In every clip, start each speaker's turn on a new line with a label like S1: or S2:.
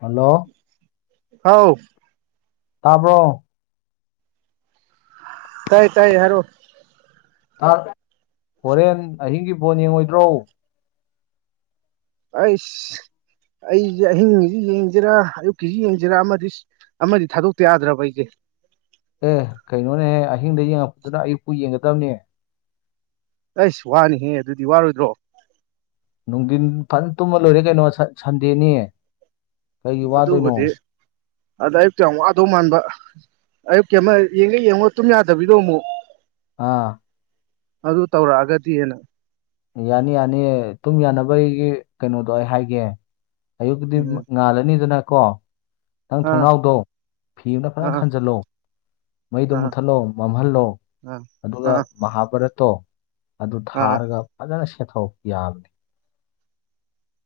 S1: Hello
S2: ꯍꯥꯎ
S1: ꯇꯥꯕ‌꯭ꯔꯣ
S2: ꯇꯥꯏ ꯇꯥꯏ ꯍꯥꯏꯔꯛꯑꯣ
S1: ꯇꯥꯠ ꯍꯣꯔꯦꯟ ꯑꯍꯤꯡꯒꯤ ꯕꯣꯟ ꯌꯦꯡꯉꯣꯏꯗ꯭ꯔꯣ
S2: ꯑꯩꯁ ꯑꯩꯖꯦ ꯑꯍꯤꯡꯒꯤꯖꯦ ꯌꯦꯡꯖꯤꯔꯥ ꯑꯌꯨꯛꯀꯤꯖꯤ ꯌꯦꯡꯖꯤꯔꯥ ꯑꯃꯗꯤ ꯑꯃꯗꯤ ꯊꯥꯗꯣꯛꯇ ꯌꯥꯗ꯭ꯔꯕ ꯑꯩꯖꯦ
S1: ꯑꯦ ꯀꯩꯅꯣꯅꯦꯍꯦ ꯑꯍꯤꯡꯗ ꯌꯦꯡꯉꯛꯄꯗꯨꯅ ꯑꯌꯨꯛꯄꯨ ꯌꯦꯡꯒꯗꯕꯅꯤ
S2: ꯑꯩꯁ ꯋꯥꯅꯤꯍꯦ ꯑꯗꯨꯗꯤ ꯋꯥꯔꯣꯏꯗ꯭ꯔꯣ
S1: ꯅꯨꯡꯗꯤꯟ ꯐꯖꯅ ꯇꯨꯝꯃ ꯂꯣꯏꯔꯦ ꯀꯩꯅꯣ ꯁꯠ ꯁꯟꯗꯦꯅꯤ ꯀꯩꯒꯤ ꯋꯥꯗꯣꯏꯅꯣ
S2: ꯑꯗꯨꯕꯨꯗꯤ ꯑꯗ ꯑꯌꯨꯛꯇ ꯌꯥꯝ ꯋꯥꯗꯧ ꯃꯥꯟꯕ ꯑꯌꯨꯛꯀꯤ ꯑꯃ ꯌꯦꯡꯒꯩ ꯌꯦꯡꯉꯨꯔ ꯇꯨꯝ ꯌꯥꯗꯕꯤꯗꯣ ꯑꯃꯨꯛ
S1: ꯑꯥ
S2: ꯑꯗꯨ ꯇꯧꯔꯛꯑꯒꯗꯤꯅ
S1: ꯌꯥꯅꯤ ꯌꯥꯅꯤ ꯇꯨꯝ ꯌꯥꯅꯕꯒꯤ ꯀꯩꯅꯣꯗꯣ ꯑꯩ ꯍꯥꯏꯒꯦ ꯑꯌꯨꯛꯗꯤꯟ
S2: ꯎꯝ
S1: ꯉꯥꯜꯂꯅꯤꯗꯅ ꯀꯣ ꯅꯪ
S2: ꯑꯥ
S1: ꯊꯣꯡꯅꯥꯎꯗꯣ ꯐꯤ ꯑꯃꯅ ꯐꯖꯅ
S2: ꯑꯥ
S1: ꯈꯟꯖꯜꯂꯣ ꯃꯩꯗꯣ
S2: ꯑꯥ
S1: ꯃꯨꯠꯊꯠꯂꯣ ꯃꯝꯍꯜꯂꯣ
S2: ꯑꯥ
S1: ꯑꯗꯨꯒ
S2: ꯑꯥ
S1: ꯃꯍꯥꯚꯥꯔꯠꯇꯣ ꯑꯗꯨ
S2: ꯑꯥ
S1: ꯊꯥꯔꯒ ꯐꯖꯅ ꯁꯦꯊꯧ ꯌꯥꯕꯅꯤ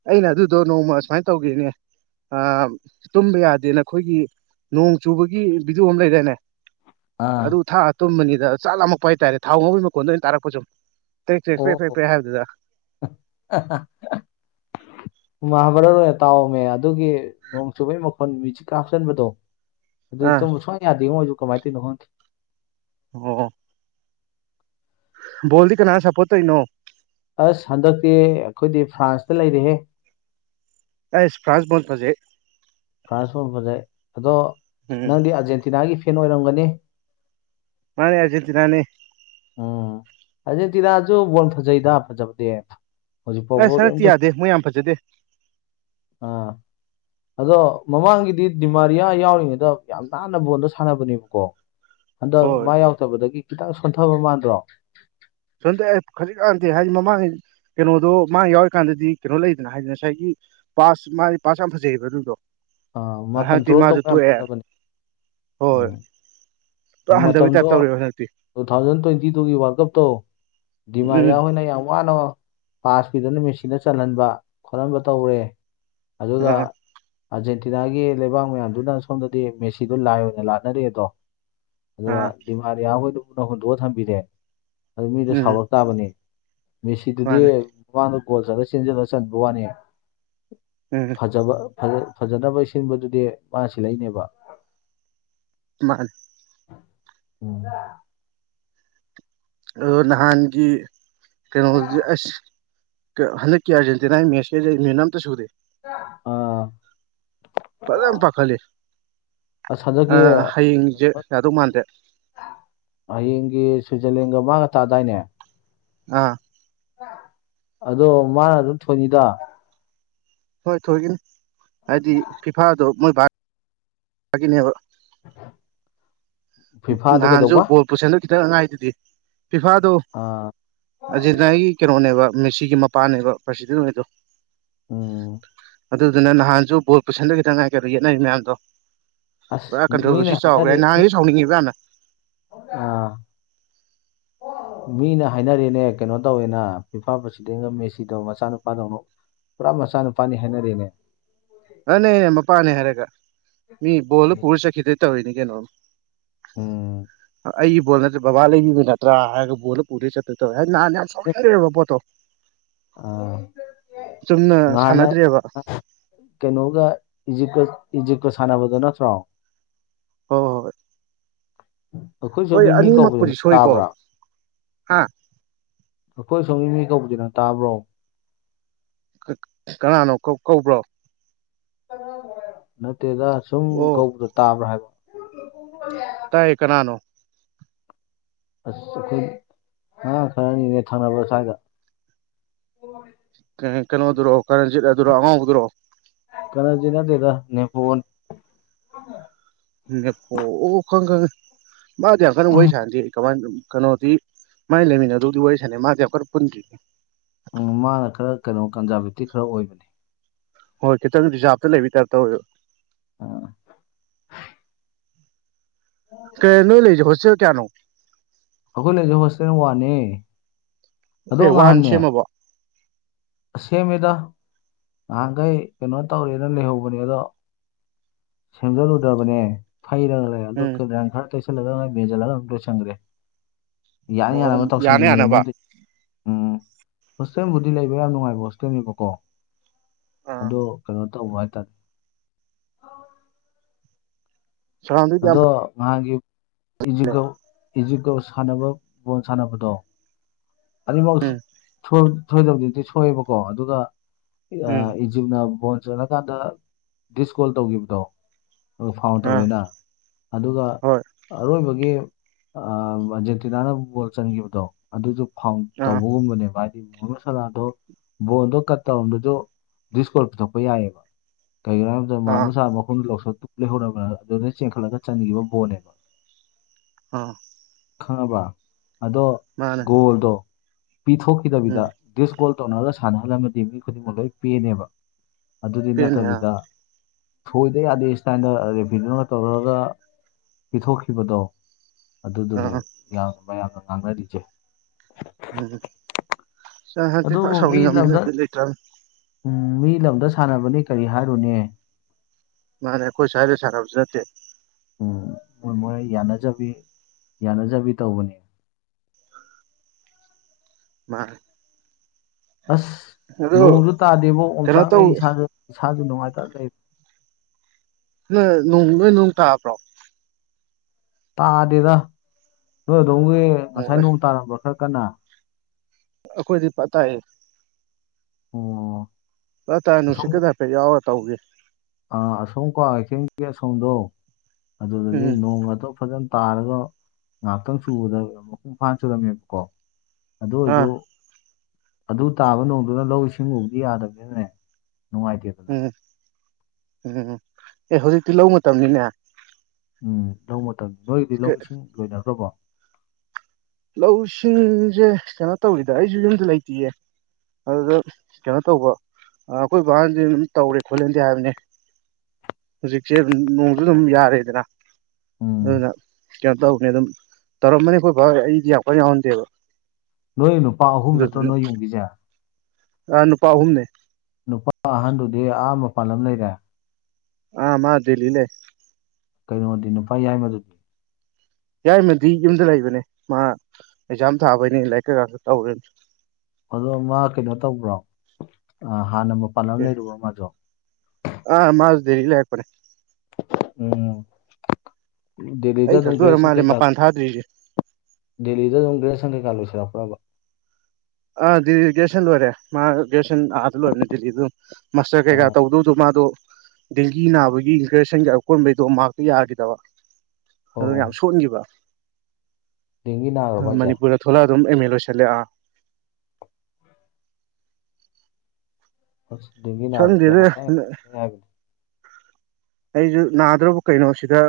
S2: ꯑꯩꯅ ꯑꯗꯨꯗꯣ ꯅꯣꯡꯃ ꯁꯨꯃꯥꯏ ꯇꯧꯒꯤꯅꯦ ꯑꯥꯝ ꯇꯨꯝꯕ ꯌꯥꯗꯦꯅ ꯑꯩꯈꯣꯏꯒꯤ ꯅꯣꯡ ꯆꯨꯕꯒꯤ ꯚꯤꯗꯤꯑꯣ ꯑꯃ ꯂꯩꯗꯥꯏꯅꯦ
S1: ꯑꯥ
S2: ꯑꯗꯨ ꯊꯥꯔ ꯇꯨꯝꯕꯅꯤꯗ ꯆꯥꯛ ꯂꯝꯃꯛꯄ ꯍꯥꯏꯇꯥꯔꯦ ꯊꯥꯎ ꯉꯧꯕꯩ ꯃꯈꯣꯟꯗꯣ ꯑꯣꯏꯅ ꯇꯥꯔꯛꯄ ꯁꯨꯝ track track track track track ꯍꯥꯏꯕꯗꯨꯗ
S1: ꯃꯍꯥꯕꯥꯔꯠ ꯑꯣꯏꯅ ꯇꯥꯎꯑꯝꯃꯤ ꯑꯗꯨꯒꯤ ꯅꯣꯡ ꯆꯨꯕꯩ ꯃꯈꯣꯟ ꯃ꯭ꯌꯨꯖꯤꯛꯀ ꯍꯥꯞꯆꯟꯕꯗꯣ ꯑꯗꯨꯗꯤ
S2: ꯑꯥ
S1: ꯇꯨꯝꯕ ꯁꯨꯡꯌꯥ ꯌꯥꯗꯦꯉꯣ ꯑꯩꯖꯨ ꯀꯃꯥꯏ ꯇꯧꯏꯅꯣ ꯈꯪꯗꯦ
S2: ꯑꯣ ꯕꯣꯜꯗꯤ ꯀꯅꯥꯗ ꯁꯞꯄꯣꯔ꯭ꯠ ꯇꯩꯏꯅꯣ
S1: ꯑꯁ ꯍꯟꯗꯛꯇꯤ ꯑꯩꯈꯣꯏꯗꯤ ꯐ꯭ꯔꯥꯟꯁꯇ ꯂꯩꯔꯦꯍꯦ
S2: ꯑꯩꯁ ꯐ꯭ꯔꯥꯟꯁ ꯕꯣꯟ ꯐꯖꯩ
S1: ꯐ꯭ꯔꯥꯟꯁ ꯐꯣꯟ ꯐꯖꯩ ꯑꯗꯣ
S2: ꯎꯝ
S1: ꯅꯪꯗꯤ ꯑꯥꯔꯖꯦꯟꯇꯤꯅꯥꯒꯤ ꯐꯦꯟ ꯑꯣꯏꯔꯝꯒꯅꯤ
S2: ꯃꯥꯅꯦ ꯑꯥꯔꯖꯦꯟꯇꯤꯅꯥꯅꯦ
S1: ꯎꯝ ꯑꯥꯔꯖꯦꯟꯇꯤꯅꯥꯖꯨ ꯕꯣꯟ ꯐꯖꯩꯗ ꯐꯖꯕꯗꯤ ꯍꯧꯖꯤꯛ
S2: ꯑꯁ
S1: ꯐꯥꯎꯕ
S2: ꯍꯟꯗꯛꯇꯤ
S1: ꯀꯔꯤꯝꯇ
S2: ꯌꯥꯗꯦ ꯃꯣꯏ ꯌꯥꯝ ꯐꯖꯗꯦ
S1: ꯑꯥ ꯑꯗꯣ ꯃꯃꯥꯡꯒꯤꯗꯤ ꯗꯤꯃꯥꯔꯤꯌꯥ ꯌꯥꯎꯔꯤꯉꯩꯗ ꯌꯥꯝ ꯅꯥꯟꯅ ꯕꯣꯜꯗꯣ ꯁꯥꯟꯅꯕꯅꯦꯕꯀꯣ ꯍꯟꯗꯛ
S2: ꯍꯣꯏ
S1: ꯃꯥ ꯌꯥꯎꯔꯛꯇꯕꯗꯒꯤ ꯈꯤꯇꯪ ꯁꯣꯟꯊꯕ ꯃꯥꯟꯗ꯭ꯔꯣ
S2: ꯁꯣꯟꯗꯩꯑꯩ ꯈꯖꯤꯛ ꯈꯔꯥꯛ ꯅꯠꯇꯦ ꯍꯥꯏꯖꯦ ꯃꯃꯥꯡꯒꯤ ꯀꯩꯅꯣꯗꯣ ꯃꯥ ꯌꯥꯎꯔꯤꯀꯥꯟꯗꯗꯤ ꯀꯩꯅꯣ ꯂꯩꯗꯅ ꯍꯥꯏꯗꯤ ꯉꯁꯥꯏꯒꯤ ꯄꯥꯁ ꯃꯥꯒꯤ ꯄꯥꯁ ꯌꯥꯝ ꯐꯖꯩꯑꯕ ꯑꯗꯨꯗꯣ
S1: ꯑꯥ
S2: ꯑ
S1: ꯃꯥ
S2: ꯍꯟꯗꯛꯇꯤ
S1: ꯀꯟꯇ꯭ꯔꯣꯜ
S2: ꯃꯥꯖꯨ
S1: ꯇꯧꯕ ꯌꯥꯝ
S2: ꯇꯣꯛꯑꯦ
S1: ꯐꯖꯕꯅꯦ
S2: ꯍꯣꯏ
S1: ꯎꯝ
S2: ꯄꯨꯔꯥ ꯍꯟꯗꯕꯩ ꯇꯥꯏꯞ
S1: ꯃꯇꯝꯗꯣ
S2: ꯇꯧꯔꯦꯕ ꯍꯟꯗꯛꯇꯤ
S1: ꯇꯨ ꯊꯥꯎꯖꯟ ꯇ꯭ꯋꯦꯟꯇꯤ ꯇꯨꯒꯤ ꯋꯥꯜ ꯀꯞꯇꯣ
S2: ꯎꯝ
S1: ꯗꯤꯃꯥꯔꯤꯌꯥ ꯍꯣꯏꯅ ꯌꯥꯝ ꯋꯥꯅ ꯄꯥꯁ ꯄꯤꯗꯅ ꯃꯦꯁꯤꯗ ꯆꯜꯍꯟꯕ ꯈꯣꯠꯍꯟꯕ ꯇꯧꯔꯦ ꯑꯗꯨꯒ
S2: ꯑꯥ
S1: ꯑꯥꯔꯖꯦꯟꯇꯤꯅꯥꯒꯤ ꯂꯩꯕꯥꯛ ꯃꯌꯥꯝꯗꯨꯅ ꯁꯣꯝꯗꯗꯤ ꯃꯦꯁꯤꯗꯣ ꯂꯥꯏ ꯑꯣꯏꯅ ꯂꯥꯠꯅꯔꯦꯗꯣ ꯑꯗꯨꯒ
S2: ꯑꯥ
S1: ꯗꯤꯃꯥꯔꯤꯌꯥ ꯈꯣꯏꯗꯨꯕꯨꯅ ꯍꯨꯟꯗꯣꯛꯑ ꯊꯝꯕꯤꯔꯦ ꯑꯗꯨ ꯃꯤꯗꯣ
S2: ꯎꯝ
S1: ꯁꯥꯎꯔꯛ ꯇꯥꯕꯅꯤ ꯃꯦꯁꯤꯗꯨꯗꯤ
S2: ꯃꯥꯅꯦ
S1: ꯁꯨꯃꯥꯡꯗ ꯒꯣꯜ ꯆꯜꯂ ꯆꯦꯟꯖꯤꯜꯂ ꯆꯟꯕ ꯋꯥꯅꯤ
S2: ꯎꯝ
S1: ꯐꯖꯕ ꯐꯖ ꯐꯖꯅꯕꯩ ꯁꯤꯟꯕꯗꯨꯗꯤ ꯃꯥꯅ ꯁꯤꯂꯛꯏꯅꯦꯕ
S2: ꯃꯥꯅꯦ
S1: ꯎꯝ
S2: ꯅꯍꯥꯟꯒꯤ ꯀꯩꯅꯣꯗꯨꯇꯤ ꯑꯁ ꯍꯟꯗꯛꯀꯤ ꯑꯔꯖꯦꯟꯇꯤꯅꯥ ꯃꯦꯁ ꯁꯤꯇꯤ ꯃꯤꯍꯨꯟ ꯑꯝꯇ ꯁꯨꯗꯦ
S1: ꯑꯥ
S2: ꯐꯖꯅ ꯄꯥꯈꯠꯂꯤ
S1: ꯑꯁ
S2: ꯑ
S1: ꯍꯟꯗꯛꯀꯤ
S2: ꯍꯌꯦꯡꯖꯦ ꯌꯥꯎꯗꯧ ꯃꯥꯟꯗ꯭ꯔꯦ꯫
S1: ꯍꯌꯦꯡꯒꯤ ꯁ꯭ꯋꯤꯖꯔꯂꯦꯟꯒ ꯃꯥꯒ ꯇꯥꯗꯥꯏꯅꯦ꯫
S2: ꯑꯥ
S1: ꯑꯗꯣ ꯃꯥꯅ ꯑꯗꯨꯝ ꯊꯣꯏꯅꯤꯗ
S2: ꯍꯣꯏ ꯊꯣꯏꯒꯅꯤ ꯍꯥꯏꯗꯤ ꯐꯤꯐꯥꯗꯣ ꯃꯣꯏ ꯚ ꯅꯦꯕ
S1: ꯐꯤꯐꯥꯗꯣ
S2: ꯅꯍꯟꯁꯨ
S1: ꯀꯩꯗꯧꯕ
S2: ꯕꯥꯜ [unintelligible] ꯐꯤꯐꯥꯗꯣ
S1: ꯑ
S2: ꯑꯔꯒꯦꯟꯇꯤꯅꯥꯒꯤ ꯀꯩꯅꯣꯅꯦꯕ ꯃꯦꯁꯤꯒꯤ ꯃꯄꯥꯅꯦꯕ ꯄ꯭ꯔꯁꯤꯗꯦꯟ ꯑꯣꯏꯗꯣ꯫
S1: ꯎꯝ
S2: ꯑꯗꯨꯗꯨꯅ ꯅꯍꯥꯟꯁꯨ ꯕꯣꯜ ꯄꯨꯁꯤꯟꯗꯧ ꯈꯤꯇꯪ ꯉꯥꯏ ꯅꯍꯟꯗ ꯌꯦꯠꯅꯔꯤ ꯃꯌꯥꯝꯗꯣ꯫
S1: ꯑꯁ
S2: ꯄꯨꯔꯥ
S1: ꯃꯤꯅ
S2: ꯀꯟꯊ꯭ꯔꯣꯕꯔꯁꯤ ꯆꯥꯎꯈ꯭ꯔꯦ
S1: ꯍꯥꯏꯅꯔꯦ ꯃꯤ
S2: ꯅꯍꯥꯟꯒꯤꯗꯨ ꯁꯨꯥꯎꯅꯤꯡꯉꯕ ꯌꯥꯝꯅ꯫
S1: ꯑꯥ ꯃꯤꯅ ꯍꯥꯏꯅꯔꯦꯅꯦ ꯀꯩꯅꯣ ꯇꯧꯋꯦꯅ ꯐꯤꯐ ꯄ꯭ꯔꯁꯤꯗꯦꯟꯒ ꯃꯦꯁꯤꯗꯣ ꯃꯆꯥꯅꯨꯄꯥꯗꯧꯅ ꯄꯨꯔꯥ ꯃꯆꯥ ꯅꯨꯄꯥꯅꯤ ꯍꯥꯏꯅꯔꯦꯅꯦ꯫
S2: ꯃꯥꯅꯦ ꯃꯄꯥꯅꯦ ꯍꯥꯏꯔꯒ ꯃꯤ ꯕꯣꯜꯗꯨ ꯄꯨꯔ ꯆꯠꯈꯤꯗꯣꯏ ꯇꯧꯔꯤꯅꯤ ꯀꯩꯅꯣ꯫
S1: ꯑꯣ
S2: ꯑꯩꯒꯤ ꯕꯣꯜ ꯅꯥꯠꯇꯔ ꯕꯕꯥ ꯂꯩꯕꯤꯕ ꯅꯠꯇ꯭ꯔꯥ ꯍꯥꯏꯔꯒꯥ ꯕꯣꯜꯗ ꯄꯨꯗꯣꯏ ꯆꯠꯇꯣꯏ ꯇꯧꯋꯦ ꯅꯍꯥꯟ ꯌꯥꯝꯅꯥ ꯁꯧꯅꯤꯡꯍꯜꯂꯦꯕ ꯄꯣꯠꯇꯣ꯫
S1: ꯑ
S2: ꯆꯨꯝꯅ
S1: ꯉꯍꯟ
S2: ꯁꯥꯟꯅꯗ꯭ꯔꯦꯕ
S1: ꯀꯩꯅꯣꯒ ꯏꯖꯤꯞꯀ ꯏꯖꯤꯞꯀ ꯁꯥꯟꯅꯕꯗꯣ ꯅꯠꯇ꯭ꯔꯣ꯫
S2: ꯍꯣꯏ ꯍꯣꯏ
S1: ꯑꯩꯈꯣꯏ
S2: ꯍꯣꯏ
S1: ꯁꯣꯝꯒꯤ ꯃꯤ ꯀꯧꯕꯗꯨ
S2: ꯑꯅꯤꯃꯛꯄꯨꯗꯤ
S1: ꯅꯪ
S2: ꯁꯣꯏꯀꯣ
S1: ꯇꯥꯕ꯭ꯔꯥ
S2: ꯍꯥ
S1: ꯑꯩꯈꯣꯏ ꯁꯣꯝꯒꯤ ꯃꯤ ꯀꯧꯄꯁꯤ ꯇꯥꯕ꯭ꯔꯣ
S2: ꯀꯅꯥꯅꯣ ꯀꯧꯕ꯭ꯔꯣ
S1: ꯅꯠꯇꯦꯗ ꯁꯨꯝ
S2: ꯑꯣ
S1: ꯀꯧꯕꯗ ꯇꯥꯕ꯭ꯔꯥ ꯍꯥꯏꯕ
S2: ꯇꯥꯏ ꯀꯅꯥꯅꯣ꯫
S1: ꯑꯁ ꯑꯩꯈꯣꯏ ꯑꯥꯉꯥꯡ ꯈꯔꯅꯤꯅꯦ ꯊꯪꯅꯕ ꯁ꯭ꯋꯥꯏꯗ [unintelligible]
S2: ꯀꯩꯅꯣꯗꯨꯔꯣ ꯀꯔꯟꯖꯤꯠ ꯑꯗꯨꯔꯣ ꯑꯉꯥꯎꯕꯗꯨꯔꯣ꯫
S1: ꯀꯅꯥꯖꯤꯠ ꯅꯥꯠꯇꯦꯗ ꯅꯦ
S2: ꯅꯦꯞꯄꯣ ꯈꯪ ꯈꯪꯉꯦ ꯃꯥꯗꯤ ꯌꯥꯝ ꯀꯟꯅ ꯋꯥꯔꯤ ꯁꯥꯟꯅꯗꯦ ꯀꯃꯥꯏꯅ ꯀꯩꯅꯣꯗꯤ ꯃꯥꯏ ꯂꯩꯃꯤꯟꯅꯗꯨꯗꯤ ꯋꯥꯔꯤ ꯁꯥꯟꯅꯩ ꯃꯥꯗꯤ ꯌꯥꯝꯀꯟ ꯄꯨꯟꯗꯔꯤ꯫
S1: ꯎꯝ ꯃꯥꯅ ꯈꯔ ꯀꯩꯅꯣ ꯀꯟꯖꯥꯔꯕꯦꯇꯤꯞ ꯈꯔ ꯑꯣꯏꯕꯅꯤ꯫
S2: ꯍꯣꯏ ꯈꯤꯇꯪ ꯔꯤꯖꯥꯔꯞꯇ ꯂꯩꯕꯩ ꯇꯥꯏꯄ ꯇꯧꯑꯕꯥ꯫
S1: ꯑ
S2: ꯀꯩꯅꯣ ꯅꯣꯏ ꯂꯩꯖ ꯍꯣꯁꯇꯦꯜ ꯀꯌꯥꯅꯣ꯫
S1: ꯑꯩꯈꯣꯏꯅ ꯂꯩꯁꯦ ꯍꯣꯇꯦꯜ ꯋꯥꯟꯅꯦ꯫ ꯑꯗꯣ
S2: ꯑꯦ ꯋꯥꯟ
S1: ꯉꯍꯥꯟꯅꯦ
S2: ꯁꯦꯝꯃꯕꯣ
S1: ꯁꯦꯝꯃꯦꯗ ꯉꯍꯥꯛꯈꯩ ꯀꯩꯅꯣ ꯇꯧꯔꯦꯅ ꯂꯩꯍꯧꯕꯅꯦ ꯑꯗꯣ ꯁꯦꯝꯖꯤꯜꯂꯨꯗ꯭ꯔꯕꯅꯦ ꯐꯩꯔ ꯂꯩ
S2: ꯎꯝ
S1: ꯈꯁ ꯂ ꯦꯖꯣ ꯆꯪꯒ꯭ꯔꯦ [inaudible] ꯌꯥꯟ
S2: ꯑꯣ ꯑꯗꯨꯝ
S1: ꯌꯥꯅꯕ
S2: ꯌꯥꯅ
S1: ꯇꯧꯁꯤꯟꯕꯤꯅꯦꯕ
S2: ꯌꯥꯅꯕ
S1: ꯃꯣꯏꯗꯤ ꯎꯝ ꯍꯣꯁꯇꯦꯜꯕꯨꯗꯤ ꯂꯩꯕ ꯌꯥꯝ ꯅꯨꯡꯉꯥꯏꯕ ꯍꯣꯁꯇꯦꯜꯅꯦꯕꯀꯣ꯫
S2: ꯑꯥ
S1: ꯑꯗꯣ ꯀꯩꯅꯣ ꯇꯧꯕ ꯍꯥꯏꯇꯥꯔꯦ
S2: ꯁꯔꯥꯎꯟꯗꯤꯡꯗꯤ ꯌꯥꯝ
S1: ꯑꯗꯣ
S2: ꯐꯩ
S1: ꯅꯍꯥꯟꯒꯤ ꯏꯖꯤꯄꯀ ꯏꯖꯤꯄꯀ ꯁꯥꯟꯅꯕ ꯕꯣꯜ ꯁꯥꯟꯅꯕꯗꯣ ꯑꯅꯤꯃꯛ
S2: ꯎꯝ
S1: ꯁꯣꯏꯕꯕꯨꯗꯤ ꯁꯣꯏꯑꯕꯀꯣ ꯑꯗꯨꯒ
S2: ꯎꯝ
S1: ꯏꯖꯤꯞꯅ ꯕꯣꯜ ꯆꯠꯂꯀꯥꯟꯗ ꯗꯤꯁꯀꯣꯜ ꯇꯧꯒꯤꯕꯗꯣ ꯑꯗꯨ ꯐꯥꯎꯟ
S2: ꯑꯥ
S1: ꯇꯧꯋꯦꯅ ꯑꯗꯨꯒ
S2: ꯍꯣꯏ
S1: ꯑꯔꯣꯏꯕꯒꯤ ꯑꯟꯖꯦꯟꯇꯤꯅꯥꯅ ꯒꯣꯜ ꯆꯟꯈꯤꯕꯗꯣ ꯑꯗꯨꯁꯨ ꯐꯥꯎꯟ
S2: ꯑꯥ
S1: ꯇꯧꯕꯒꯨꯝꯕꯅꯦꯕ ꯁꯅꯥꯗꯣ ꯕꯣꯟꯗꯣ ꯀꯠ ꯇꯧꯔꯗꯨꯁꯨ ꯁꯀꯣ ꯄꯨꯊꯣꯛꯄ ꯌꯥꯏꯑꯕ ꯀꯩꯔꯥ ꯑꯗꯨ ꯃꯥ
S2: ꯑꯥ
S1: ꯃꯁꯥ ꯃꯈꯨꯝ ꯂꯧꯁ ꯂꯩꯍꯧꯔꯕ꯭ꯔꯥ ꯑꯗꯨꯅ ꯆꯦꯟꯈꯠꯂꯒ ꯆꯟꯈꯤꯕ ꯕꯣꯅꯦꯕ
S2: ꯑ
S1: ꯈꯪꯉꯕ꯭ꯔ ꯑꯗꯣ
S2: ꯃꯥꯅꯦ
S1: ꯒꯣꯜꯗꯣ ꯄꯤꯊꯣꯛꯈꯤꯗꯕꯤꯗ
S2: ꯎꯝ
S1: ꯗꯤꯁ ꯒꯣꯜ ꯇꯧꯅꯔꯒ ꯁꯥꯟꯅꯍꯜꯂꯝꯃꯗꯤ ꯃꯤ ꯈꯨꯗꯤꯡꯃꯛ ꯂꯣꯏ ꯄꯦꯅꯦꯕ ꯑꯗꯨꯗꯤ
S2: ꯄꯦꯟꯅꯤ ꯑꯥ
S1: ꯅꯠꯇꯕꯤꯗ ꯊꯣꯏꯗ ꯌꯥꯗꯦ ꯁꯥꯏꯗ ꯔꯦꯚꯤꯅꯌꯨ ꯇꯧꯔꯒ ꯄꯤꯊꯣꯛꯈꯤꯕꯗꯣ
S2: ꯑꯥ
S1: ꯑꯗꯨꯗꯨꯅꯦꯕ ꯌꯥꯝꯅ ꯃꯌꯥꯝꯅ ꯉꯥꯡꯅꯔꯤꯁꯦ
S2: ꯎꯝ ꯑꯩ ꯍꯟꯗꯛꯇ
S1: ꯑꯗꯨꯕꯨ
S2: ꯐꯥꯥ
S1: ꯃꯤ ꯂꯝꯗ
S2: ꯁꯥꯎꯅꯤꯡꯉꯃꯦꯗ ꯕꯤꯠ ꯂꯩꯇꯔꯕꯅꯦ
S1: ꯎꯝ ꯃꯤ ꯂꯝꯗ ꯁꯥꯟꯅꯕꯅꯤ ꯀꯔꯤ ꯍꯥꯏꯔꯨꯅꯦ
S2: ꯃꯥꯅꯦ ꯑꯩꯈꯣꯏ ꯁ꯭ꯋꯥꯏꯗ ꯁꯥꯟꯅꯕꯁꯨ ꯅꯠꯇꯦ
S1: ꯎꯝ ꯃꯣꯏ ꯃꯣꯏ ꯌꯥꯅꯖꯕꯤ ꯌꯥꯅꯖꯕꯤ ꯇꯧꯕꯅꯦ
S2: ꯃꯅꯦ
S1: ꯑꯁ ꯅꯣꯡꯁꯨ ꯇꯥꯗꯦꯕꯣ
S2: ꯀꯩꯅꯣ ꯇꯧ
S1: ꯑꯣꯝꯆꯥꯛꯅꯩ ꯏꯁꯥꯖꯦ ꯏꯁꯥꯁꯨ ꯅꯨꯡꯉꯥꯏꯇ ꯂꯩꯕ
S2: ꯅ ꯅꯣꯡ ꯅꯣꯏ ꯅꯣꯡ ꯇꯥꯕ꯭ꯔꯣ
S1: ꯇꯥꯗꯦꯗ ꯅꯣꯏ ꯑꯗꯣꯝꯒꯤ
S2: ꯑꯣ
S1: ꯉꯁꯥꯏ
S2: ꯑꯦ
S1: ꯅꯣꯡ ꯇꯥꯔꯝꯕ꯭ꯔꯣ ꯈꯔ ꯀꯟꯅ
S2: ꯑꯩꯈꯣꯏꯗꯤ ꯇꯥꯏꯌꯦ
S1: ꯑꯣ
S2: ꯑ
S1: ꯑꯁꯣꯝ
S2: ꯇꯥꯏꯅꯅꯨꯡꯁꯤꯛꯗ ꯍꯥꯏꯐꯦꯠ ꯌꯥꯎꯔ ꯇꯧꯒꯦ
S1: ꯑꯥ ꯑꯁꯣꯝ ꯀꯣ ꯏꯊꯦꯡꯒꯤ ꯑꯁꯣꯝꯗꯣ ꯑꯗꯨꯗꯗꯤ
S2: ꯎꯝ
S1: ꯅꯣꯡꯥꯗꯣ ꯐꯖꯅ ꯇꯥꯔꯒ ꯉꯥꯏꯍꯥꯛꯇꯪ ꯆꯨꯕꯗ ꯃꯄꯨꯡ ꯐꯥꯅ ꯆꯨꯔꯝꯃꯦꯕꯀꯣ ꯑꯗꯨ
S2: ꯑꯥ
S1: ꯑꯣꯏꯁꯨ ꯑꯗꯨ ꯇꯥꯕ ꯅꯣꯡꯗꯨꯅ ꯂꯧ ꯏꯁꯤꯡ ꯎꯕꯗꯤ ꯌꯥꯗꯕꯅꯤꯅꯅꯦ ꯅꯨꯡꯉꯥꯏꯇꯦꯕ
S2: ꯎꯝ ꯎꯝ ꯑꯦ ꯍꯧꯖꯤꯛꯇꯤ ꯂꯧ ꯃꯇꯝꯅꯤꯅꯦ
S1: ꯎꯝ ꯂꯧ ꯃꯇꯝ ꯅꯣꯏꯒꯤꯗꯤ ꯂꯧ ꯏꯁꯤꯡ ꯂꯣꯏꯅꯈ꯭ꯔꯕꯣ
S2: ꯂꯧꯁꯤꯡꯖꯦ ꯀꯩꯅꯣ ꯇꯧꯔꯤꯗ ꯑꯩꯁꯨ ꯌꯨꯝꯗ ꯂꯩꯇꯦꯌꯦ ꯑꯗꯨꯗ ꯀꯩꯅꯣ ꯇꯧꯕ ꯑꯩꯈꯣꯏ ꯕꯍꯥꯟꯗꯤ ꯑꯗꯨꯝ ꯇꯧꯔꯦ ꯈꯣꯠꯍꯦꯟꯗꯦ ꯍꯥꯏꯕꯅꯤ ꯍꯧꯖꯤꯛꯁꯦ ꯅꯣꯡꯁꯨ ꯑꯗꯨꯝ ꯌꯥꯔꯦꯗꯅ
S1: ꯎꯝ
S2: ꯑꯗꯨꯅ ꯀꯩꯅꯣ ꯇꯧꯕꯅꯦ ꯑꯗꯨꯝ ꯇꯧꯔꯝꯃꯅꯤ ꯑꯩꯈꯣꯏ ꯐꯥꯎ ꯑꯩꯗꯤ ꯌꯥꯝ ꯀ ꯌꯥꯎꯍꯟꯗꯦꯕ
S1: ꯅꯣꯏ ꯅꯨꯄꯥ ꯑꯍꯨꯝ ꯅꯠꯇ꯭ꯔꯣ ꯅꯣꯏ ꯌꯨꯝꯒꯤꯁꯦ
S2: ꯑ ꯅꯨꯄꯥ ꯑꯍꯨꯝꯅꯦ
S1: ꯅꯨꯄꯥ ꯑꯍꯟꯗꯨꯗꯤ ꯑꯍꯥ ꯃ ꯄꯥꯟꯂꯝ ꯂꯩꯔꯦ
S2: ꯑ ꯃꯥꯗꯦ ꯏꯅꯦ
S1: ꯀꯩꯅꯣꯗꯤ ꯅꯨꯄꯥ ꯌꯥꯏꯃꯗꯨꯗ
S2: ꯌꯥꯔꯤꯃꯗꯤ ꯌꯨꯝꯗ ꯂꯩꯕꯅꯦ ꯃꯥ ꯑꯦꯛꯖꯥꯝ ꯊꯥꯕꯩꯅꯦ ꯂꯥꯏꯔꯤꯛ ꯀꯩꯀꯥ ꯇꯧꯔꯅꯤ
S1: ꯑꯗꯣ ꯃꯥ ꯀꯩꯅꯣ ꯇꯧꯕ꯭ꯔꯣ ꯍꯥꯟꯅ ꯃꯄꯥꯟ ꯑꯃ ꯂꯩꯔꯨꯕ꯭ꯔꯣ ꯃꯥꯗꯣ
S2: ꯑꯥ ꯃꯥꯁꯗꯔꯤꯒ ꯂꯩꯔꯦ
S1: ꯎꯝ ꯂꯤꯗ
S2: ꯑꯩ ꯈꯛꯇ ꯑꯣꯏꯔ
S1: ꯑꯗꯨꯒ꯭ꯔꯦꯁꯁꯦ
S2: ꯃꯥꯜꯂꯦ
S1: ꯀ
S2: ꯃꯄꯥꯟ ꯊꯥꯗ꯭ꯔꯤꯁꯦ
S1: ꯗꯦꯜꯂꯤꯗ ꯑꯗꯨꯝ ꯒ꯭ꯔꯦ ꯁꯪ ꯀꯩ ꯀꯥ ꯂꯣꯏꯁꯤꯔꯛꯄ꯭ꯔꯕ
S2: ꯑꯗꯤ ꯦꯁꯟ ꯂ ꯑꯣꯏꯔꯦ ꯃꯥ ꯦꯁꯟ ꯍꯥꯥꯇ ꯂ ꯑꯣꯏꯔꯅꯤꯗꯤ ꯑꯗꯨ ꯃꯥꯁꯇꯔ ꯀꯩꯀꯥ
S1: ꯑꯥ
S2: ꯇꯧꯗꯧꯗꯣ ꯃꯥꯗꯣ ꯗꯦꯡꯒꯤ ꯅꯥꯕꯒꯤ ꯏꯟꯐꯦꯛꯁꯟꯒꯤ ꯑꯀꯣꯟꯕꯩꯗꯣ ꯃꯍꯥꯛꯥꯛꯇ ꯌꯥꯈꯤꯗꯕ ꯑꯗꯨ ꯌꯥꯝ
S1: ꯑꯣ
S2: ꯁꯣꯟꯈꯤꯕ
S1: ꯗꯦꯡꯒꯤ ꯅꯥꯈ꯭ꯔꯕ ꯍꯥꯏꯁꯦ
S2: ꯃꯅꯤꯄꯨꯔꯗ ꯊꯣꯛꯂꯛ ꯑꯗꯨꯝ ꯑꯦꯝ ꯑꯦꯜ ꯂꯣꯏꯁꯤꯜꯂꯦꯥ
S1: ꯑ ꯗꯃꯤꯅꯝꯁꯦ
S2: ꯈꯪꯗꯦꯗ ꯑꯩꯁꯨ ꯅꯥꯗ꯭ꯔꯣꯕ ꯀꯩꯅꯣꯁꯤꯗ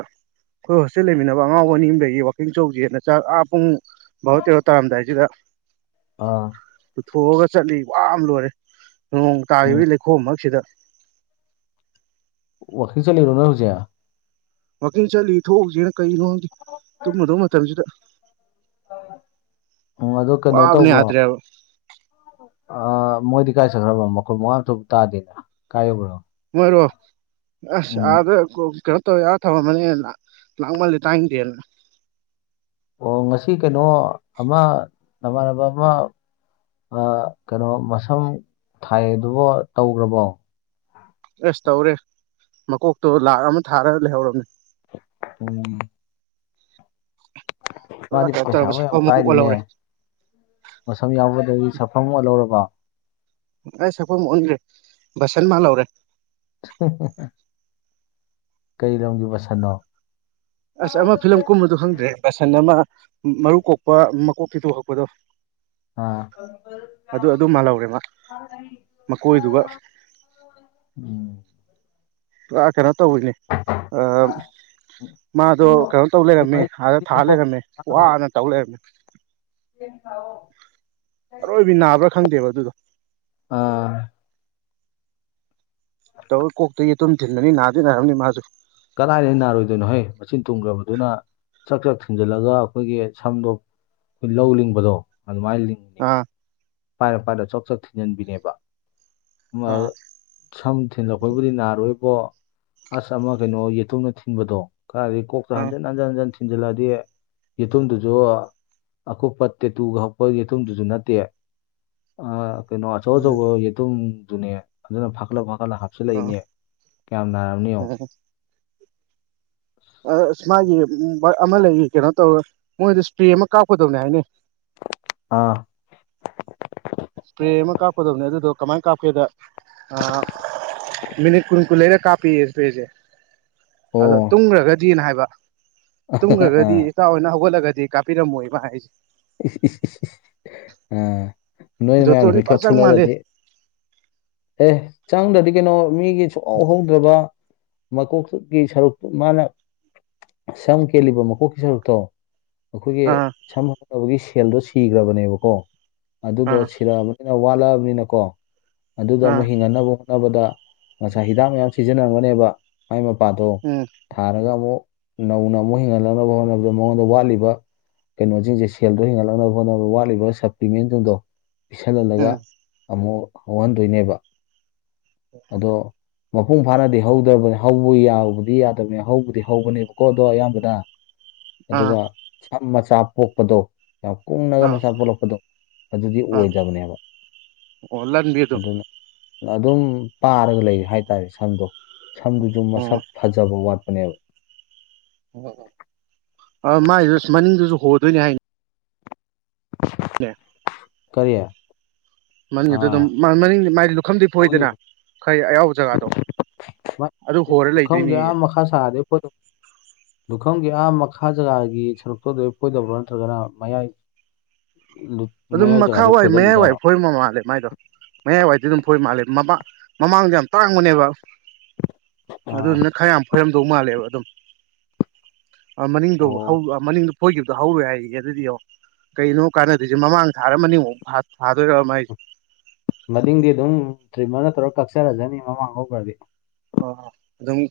S2: ꯑꯩꯈꯣꯏ ꯍꯣꯁꯇꯦꯜ ꯂꯩꯃꯤꯟꯅꯕ ꯑꯉꯥꯎꯕ ꯑꯅꯤꯑꯝꯂꯩꯌꯦ ꯋꯥꯛꯀꯤꯡ ꯆꯧꯖꯦꯅ ꯆꯥꯛ ꯑꯥ ꯄꯨꯡ ꯕꯥꯔꯣ ꯇꯦꯔꯣ ꯇꯥꯔꯝꯗꯥꯏꯁꯤꯗ
S1: ꯑꯥ
S2: ꯄꯨꯊꯣꯛꯑꯒ ꯆꯠꯂꯤ ꯋꯥ ꯂꯣꯏꯔꯦ ꯅꯣꯡ
S1: ꯎꯝ
S2: ꯇꯥꯈꯤꯕꯒꯤ ꯂꯩꯈꯣꯝ ꯃꯔꯛꯁꯤꯗ
S1: ꯋꯥꯀꯤꯡ ꯆꯠꯂꯤꯔꯣ ꯅꯣꯏ ꯍꯧꯖꯤꯛ
S2: ꯋꯥꯛꯀꯤꯡ ꯆꯠꯂꯤ ꯊꯣꯛꯎꯁꯤꯅ ꯀꯩꯒꯤꯅꯣ ꯈꯪꯗꯦ ꯇꯨꯝꯃꯗꯧ ꯃꯇꯝꯁꯤꯗ
S1: ꯎꯝ ꯑꯗꯨ ꯀꯩꯅꯣ
S2: ꯋꯥꯕꯅ
S1: ꯇꯧꯕ꯭ꯔꯣ
S2: ꯌꯥꯗ꯭ꯔꯦꯕ
S1: ꯑ ꯃꯣꯏꯗꯤ ꯀꯥꯏ ꯆꯠꯈ꯭ꯔꯕ ꯃꯈꯣꯟ ꯃꯋꯥꯒꯁꯨ ꯑꯝ ꯇꯥꯗꯦꯅ ꯀꯥꯏ ꯌꯧꯒ꯭ꯔꯕ
S2: ꯃꯣꯢꯔꯣ ꯑꯁ ꯑꯗ ꯇꯣ ꯌꯥ ꯊꯝꯃꯝꯃꯅꯤꯅꯦ ꯂꯥꯡꯃꯜꯂꯤ ꯇꯥꯏꯗꯦꯅ
S1: ꯑꯣ ꯉꯁꯤ ꯀꯩꯅꯣ ꯑꯃ ꯅꯃꯥꯟꯅꯕ ꯑꯃ ꯀꯩꯅꯣ ꯃꯁꯝ ꯊꯥꯏꯗꯨꯕꯨ ꯇꯧꯈ꯭ꯔꯕꯣ
S2: ꯑꯦꯁ ꯇꯧꯔꯦ ꯃꯀꯣꯛꯇꯣ ꯂꯥꯛ ꯑꯃ ꯊꯥꯔꯒ ꯂꯩꯍꯧꯔꯝꯅꯦ
S1: ꯎꯝ
S2: ꯄꯨꯔꯥ
S1: ꯃꯥꯗꯤ
S2: ꯀꯩꯅꯣ ꯇꯧꯔꯕ
S1: ꯄꯩꯁꯥꯕꯨ ꯌꯥꯝ
S2: ꯁꯛꯐꯝ ꯑꯃ
S1: ꯄꯥꯏꯔꯤꯅꯦ
S2: ꯑꯣꯜꯍꯧꯔꯦ
S1: ꯃꯁꯝ ꯌꯥꯎꯕꯗꯒꯤ ꯁꯛꯐꯝ ꯑꯣ ꯂꯧꯔꯕꯣ
S2: ꯑꯩ ꯁꯛꯐꯝ ꯑꯣꯟꯒ꯭ꯔꯦ ꯕꯁꯟ ꯃꯥꯜꯍꯧꯔꯦ
S1: [unintelligible] ꯀꯩ ꯂꯝꯒꯤ ꯕꯁꯟꯅꯣ
S2: ꯑꯁ ꯑꯃ ꯐꯤꯂꯝ ꯀꯨꯝꯕꯗꯨ ꯈꯪꯗ꯭ꯔꯍꯦ ꯕꯁꯟ ꯑꯃ ꯃꯔꯨ ꯀꯣꯛꯄ ꯃꯀꯣꯛ ꯇꯦꯇꯨ ꯍꯛꯄꯗꯣ
S1: ꯑ
S2: ꯑꯗꯨ ꯑꯗꯨ ꯃꯥꯜꯂꯧꯔꯦ ꯃꯥ ꯃꯀꯣꯏꯗꯨꯒ
S1: ꯎꯝ
S2: ꯄꯨꯔꯥ ꯀꯩꯅꯣ ꯇꯧꯏꯅꯤ ꯑꯥ ꯃꯥꯗꯣ ꯀꯩꯅꯣ ꯇꯧ
S1: ꯑꯩ
S2: ꯂꯩꯔꯝꯃꯧ
S1: ꯑꯩ
S2: ꯑꯗ ꯊꯥ
S1: ꯆꯦꯛꯀꯣꯛ
S2: ꯂꯩꯔꯝꯃꯤ
S1: ꯆꯥꯒꯗꯧ.
S2: ꯋꯥꯅ ꯇꯧ ꯂꯩꯔꯝꯃꯤ ꯑꯔꯣꯏꯕꯤ ꯅꯥꯕ꯭ꯔꯥ ꯈꯪꯗꯦꯕ ꯑꯗꯨꯗꯣ
S1: ꯑꯥ
S2: ꯇꯧꯕꯨꯗꯤ ꯀꯣꯛꯇ ꯌꯦꯇꯨꯝ ꯊꯤꯟꯕꯅꯤ ꯅꯥꯗꯤ ꯅꯥꯔꯝꯅꯤ ꯃꯥꯁꯨ
S1: ꯀꯗꯥꯏꯗꯩ ꯅꯥꯔꯣꯏꯗꯣꯏꯅꯣ ꯍꯦ ꯃꯆꯤꯟ ꯊꯨꯡꯒ꯭ꯔꯕꯗꯨꯅ ꯆꯥꯛ ꯆꯥꯛ ꯊꯤꯡꯖꯤꯜꯂꯒ ꯑꯩꯈꯣꯏꯒꯤ ꯁꯝꯗꯣ ꯑꯩꯈꯣꯏ ꯂꯧ ꯂꯤꯡꯕꯗꯣ ꯑꯗꯨꯃꯥꯏꯅ ꯂꯤꯡ
S2: ꯑꯥ
S1: ꯄꯥꯏꯔ ꯄꯥꯏꯔ ꯆꯣꯛ ꯆꯣꯠ ꯊꯤꯟꯖꯤꯟꯕꯤꯅꯦꯕ
S2: ꯑꯥ
S1: ꯁꯝ ꯊꯤꯂꯛꯄꯩꯕꯨꯗꯤ ꯅꯥꯔꯣꯏꯕꯣ ꯑꯁ ꯑꯃ ꯀꯩꯅꯣ ꯌꯦꯇꯨꯝꯅ ꯊꯤꯟꯕꯗꯣ ꯀꯥꯏꯗꯩ ꯀꯣꯛꯇ
S2: ꯑꯥ
S1: ꯍꯟꯖꯤꯟ ꯍꯟ ꯍꯟꯖꯟ ꯍꯟꯖꯟ ꯊꯤꯟꯖꯤꯜꯂꯛꯑꯗꯤ ꯌꯦꯇꯨꯝꯗꯨꯁꯨ ꯑꯀꯨꯞꯄ ꯇꯦꯇꯨꯒ ꯍꯛꯄ ꯍꯦꯇꯨꯝꯗꯨꯖꯨ ꯅꯠꯇꯦ ꯑ ꯀꯩꯅꯣ ꯑꯆꯧ
S2: ꯎꯝ
S1: ꯑꯆꯧꯕ ꯌꯦꯇꯨꯝꯗꯨꯅꯦ ꯑꯗꯨꯅ ꯐꯥꯒꯠꯂ ꯐꯒꯠꯂ ꯍꯥ ꯁꯤ
S2: ꯑꯥ
S1: ꯂꯩꯅꯦ ꯀꯌꯥꯝ ꯅꯥꯔꯝꯅꯤꯌꯦꯡꯉꯣ
S2: ꯑꯥ ꯑꯁ ꯃꯥꯒꯤ ꯑꯃ ꯂꯩꯔꯤ ꯀꯩꯅꯣ ꯇꯧꯔꯒ ꯃꯣꯏꯗꯣ ꯏꯁꯄ꯭ꯔꯦ ꯑꯃ ꯀꯥꯞꯀꯗꯕꯅꯤ ꯍꯥꯏꯅꯦ
S1: ꯑꯥ
S2: ꯏꯁꯄ꯭ꯔꯦ ꯑꯃ ꯀꯥꯞꯀꯗꯕꯅꯦ ꯑꯗꯨꯗꯣ ꯀꯃꯥꯏꯅ ꯀꯥꯞꯀꯦꯗ ꯑ ꯃꯤꯅꯤꯠ ꯀꯨꯟ ꯀꯨꯟ ꯂꯩꯔ ꯀꯥꯞꯄꯤꯌꯦ ꯏꯁꯄ꯭ꯔꯦꯁꯦ
S1: ꯑꯣ
S2: ꯑꯗꯣ ꯇꯨꯝꯈ꯭ꯔꯒꯗꯤꯅ ꯍꯥꯏꯕ ꯇꯨꯝꯈ꯭ꯔꯒꯗꯤ
S1: ꯑꯥ
S2: ꯏꯇꯥꯎ ꯑꯣꯏꯅ ꯍꯧꯒꯠꯂꯒꯗꯤ ꯀꯥꯄꯤꯔꯝꯃꯣꯏꯌꯦ ꯃꯥ ꯍꯥꯏꯁꯤ
S1: ꯏꯁ ꯏꯁ ꯏꯁ ꯏꯂ ꯅꯣꯏ ꯃꯌꯥꯝꯅ
S2: ꯖꯣꯇꯣꯟꯗꯤ
S1: ꯃꯤꯀꯞ
S2: ꯐꯖ ꯆꯪ ꯃꯥꯜꯂꯦ
S1: ꯊꯣꯛꯂꯛꯑꯒꯗꯤ ꯑꯦ ꯆꯪꯗ꯭ꯔꯗꯤ ꯀꯩꯅꯣ ꯃꯤꯒꯤ ꯁꯨꯍꯧ ꯍꯧꯗ꯭ꯔꯕ ꯃꯀꯣꯛꯇꯨꯒꯤ ꯁꯔꯨꯛꯇꯨ ꯃꯥꯅ ꯁꯝ ꯀꯦꯜꯂꯤꯕ ꯃꯀꯣꯛꯀꯤ ꯁꯔꯨꯛꯇꯣ ꯑꯩꯈꯣꯏꯒꯤ
S2: ꯑꯥ
S1: ꯁꯝ ꯍꯧꯅꯕꯒꯤ ꯁꯦꯜꯗꯣ ꯁꯤꯈ꯭ꯔꯕꯅꯦꯕꯀꯣ ꯑꯗꯨꯗꯣ
S2: ꯑꯥ
S1: ꯁꯤꯔꯛꯑꯕꯅꯤ ꯅꯥ ꯋꯥꯠꯂꯛꯑꯕꯅꯤꯅꯀꯣ ꯑꯗꯨꯗꯣ
S2: ꯑꯥ
S1: ꯑꯃꯨꯛ ꯍꯤꯡꯒꯠꯅꯕ ꯍꯣꯠꯅꯕꯗ ꯉꯁꯥꯏ ꯍꯤꯗꯥꯛ ꯃꯌꯥꯝ ꯁꯤꯖꯤꯟꯅꯔꯝꯒꯅꯦꯕ ꯃꯥꯏ ꯃꯄꯥꯗꯣ
S2: ꯎꯝ
S1: ꯊꯥꯔꯒ ꯑꯃꯨꯛ ꯅꯧꯅ ꯑꯃꯨꯛ ꯍꯤꯡꯍꯜꯂꯛꯅꯕ ꯍꯣꯠꯅꯕꯗ ꯃꯉꯣꯟꯗ ꯋꯥꯠꯂꯤꯕ ꯑꯦꯅꯔꯖꯤꯖꯦ ꯁꯦꯜꯗꯣ ꯍꯦꯟꯉꯂꯛꯅꯕ ꯍꯣꯠꯅꯕ ꯋꯥꯠꯂꯤꯕ ꯁꯄ꯭ꯂꯤꯃꯦꯟꯁꯤꯡꯗꯣ ꯄꯤꯁꯟꯂꯝꯃꯒ
S2: ꯎꯝ
S1: ꯑꯃꯨꯛ ꯍꯧꯍꯟꯗꯣꯏꯅꯦꯕ ꯑꯗꯣ ꯃꯄꯨꯡ ꯐꯥꯅꯗꯤ ꯍꯧꯗꯕꯅꯦ ꯍꯧꯕ ꯌꯥꯕꯕꯨꯗꯤ ꯌꯥꯗꯕꯅꯤ ꯍꯧꯕꯨꯗꯤ ꯍꯧꯕꯅꯦꯕꯀꯣ ꯑꯗꯣ ꯑꯌꯥꯝꯕꯅ
S2: ꯑꯥ
S1: ꯑꯗꯨꯒ ꯁꯝ ꯃꯆꯥ ꯄꯣꯛꯄꯗꯣ ꯌꯥꯝ ꯀꯨꯡꯅꯒ
S2: ꯑꯥ
S1: ꯃꯆꯥ ꯄꯣꯛꯂꯛꯄꯗꯣ ꯑꯗꯨꯗꯤ
S2: ꯑꯥ
S1: ꯑꯣꯏꯗꯕꯅꯦꯕ
S2: ꯑꯣ ꯂꯟꯕꯤ ꯑꯗꯨꯝ
S1: ꯑꯗꯨꯅ ꯑꯗꯨꯝ ꯄꯥꯔꯒ ꯂꯩ ꯍꯥꯏꯇꯥꯔꯦ ꯁꯝꯗꯣ ꯁꯝꯗꯨꯁꯨ
S2: ꯑꯣ
S1: ꯃꯁꯛ ꯐꯖꯕ ꯋꯥꯠꯄꯅꯦꯕ꯫
S2: ꯑꯣ ꯑꯣ ꯑ ꯃꯥꯏꯗꯨ ꯃꯅꯤꯡꯗꯨꯁꯨ ꯍꯣꯗꯣꯏꯅꯤ ꯍꯥꯏꯅꯤ꯫
S1: [unintelligible]
S2: [unintelligible]
S1: ꯀꯔꯤ
S2: ꯃꯅꯤꯡꯒꯤ
S1: ꯑꯥ
S2: ꯑꯗꯨ ꯑꯗꯨꯝ ꯃꯅꯤꯡꯗꯤ ꯃꯥꯒꯤ ꯂꯨꯈꯝꯗꯤ ꯐꯣꯏꯗꯅ
S1: ꯐꯨꯒꯤꯕ
S2: ꯈꯔ ꯑꯌꯥꯎꯕ ꯖꯒꯥꯗꯣ ꯑꯗꯨ
S1: [unintelligible]
S2: ꯍꯣꯔ
S1: ꯂꯨꯈꯝꯒꯤ
S2: ꯂꯩꯗꯣꯏꯅꯦꯌꯦ
S1: ꯑꯥ ꯃꯈꯥ ꯁꯥꯗꯦ [unintelligible] ꯂꯨꯈꯝꯒꯤ ꯑꯥ ꯃꯈꯥ ꯖꯒꯥꯒꯤ ꯁꯔꯨꯛꯇꯣ ꯑꯗꯩ ꯄꯨꯟꯗꯕ꯭ꯔꯣ ꯅꯠꯇ꯭ꯔꯒꯅ ꯃꯌꯥꯏ [unintelligible]
S2: ꯑꯗꯨꯝ ꯃꯈꯥ
S1: ꯖꯒꯥꯗꯩ
S2: ꯋꯥꯏ ꯃꯌꯥꯏ ꯋꯥꯏ
S1: ꯐꯣꯏꯗꯠꯂꯤꯖꯥꯠꯂꯣ
S2: ꯐꯣꯏꯕ ꯃꯥꯜꯂꯦ ꯃꯥꯏꯗꯣ ꯃꯌꯥꯏꯋꯥꯏꯗꯤ ꯑꯗꯨꯝ ꯐꯣꯏ ꯃꯥꯜꯂꯦ ꯃ ꯃꯃꯥꯡꯗꯣ ꯌꯥꯝ ꯇꯥꯡꯕꯅꯦꯕ
S1: ꯑꯥ
S2: ꯑꯗꯨꯗꯨꯅ ꯈꯔ ꯌꯥꯝ ꯐꯣꯏꯔꯝꯗꯧ ꯃꯥꯜꯂꯦꯕ ꯑꯗꯨꯝ ꯑ ꯃꯅꯤꯡꯗꯣ ꯍꯧ
S1: ꯑꯣ
S2: ꯃꯅꯤꯡꯗꯣ ꯐꯣꯏꯈꯤꯕꯗꯣ ꯍꯧꯔꯣꯏ ꯍꯥꯏꯌꯦꯌꯦ ꯑꯗꯨꯗꯤ ꯌꯦꯡꯉꯣ ꯀꯔꯤꯅꯣ ꯀꯥꯟꯅ ꯑꯗꯨꯏꯁꯦ ꯃꯃꯥꯡ ꯊꯥꯔꯃꯅꯤꯃꯨꯛ ꯊꯥꯗꯣꯏꯔ ꯃꯥꯏꯁꯦ
S1: ꯃꯅꯤꯡꯗꯤ ꯑꯗꯨꯝ ꯇ꯭ꯔꯤꯃꯔꯅ ꯇꯧꯔꯒ ꯀꯛꯆꯔꯖꯅꯤ ꯃꯃꯥꯡ ꯂꯧꯒ꯭ꯔꯗꯤ
S2: ꯑꯣ ꯑꯗꯨꯝ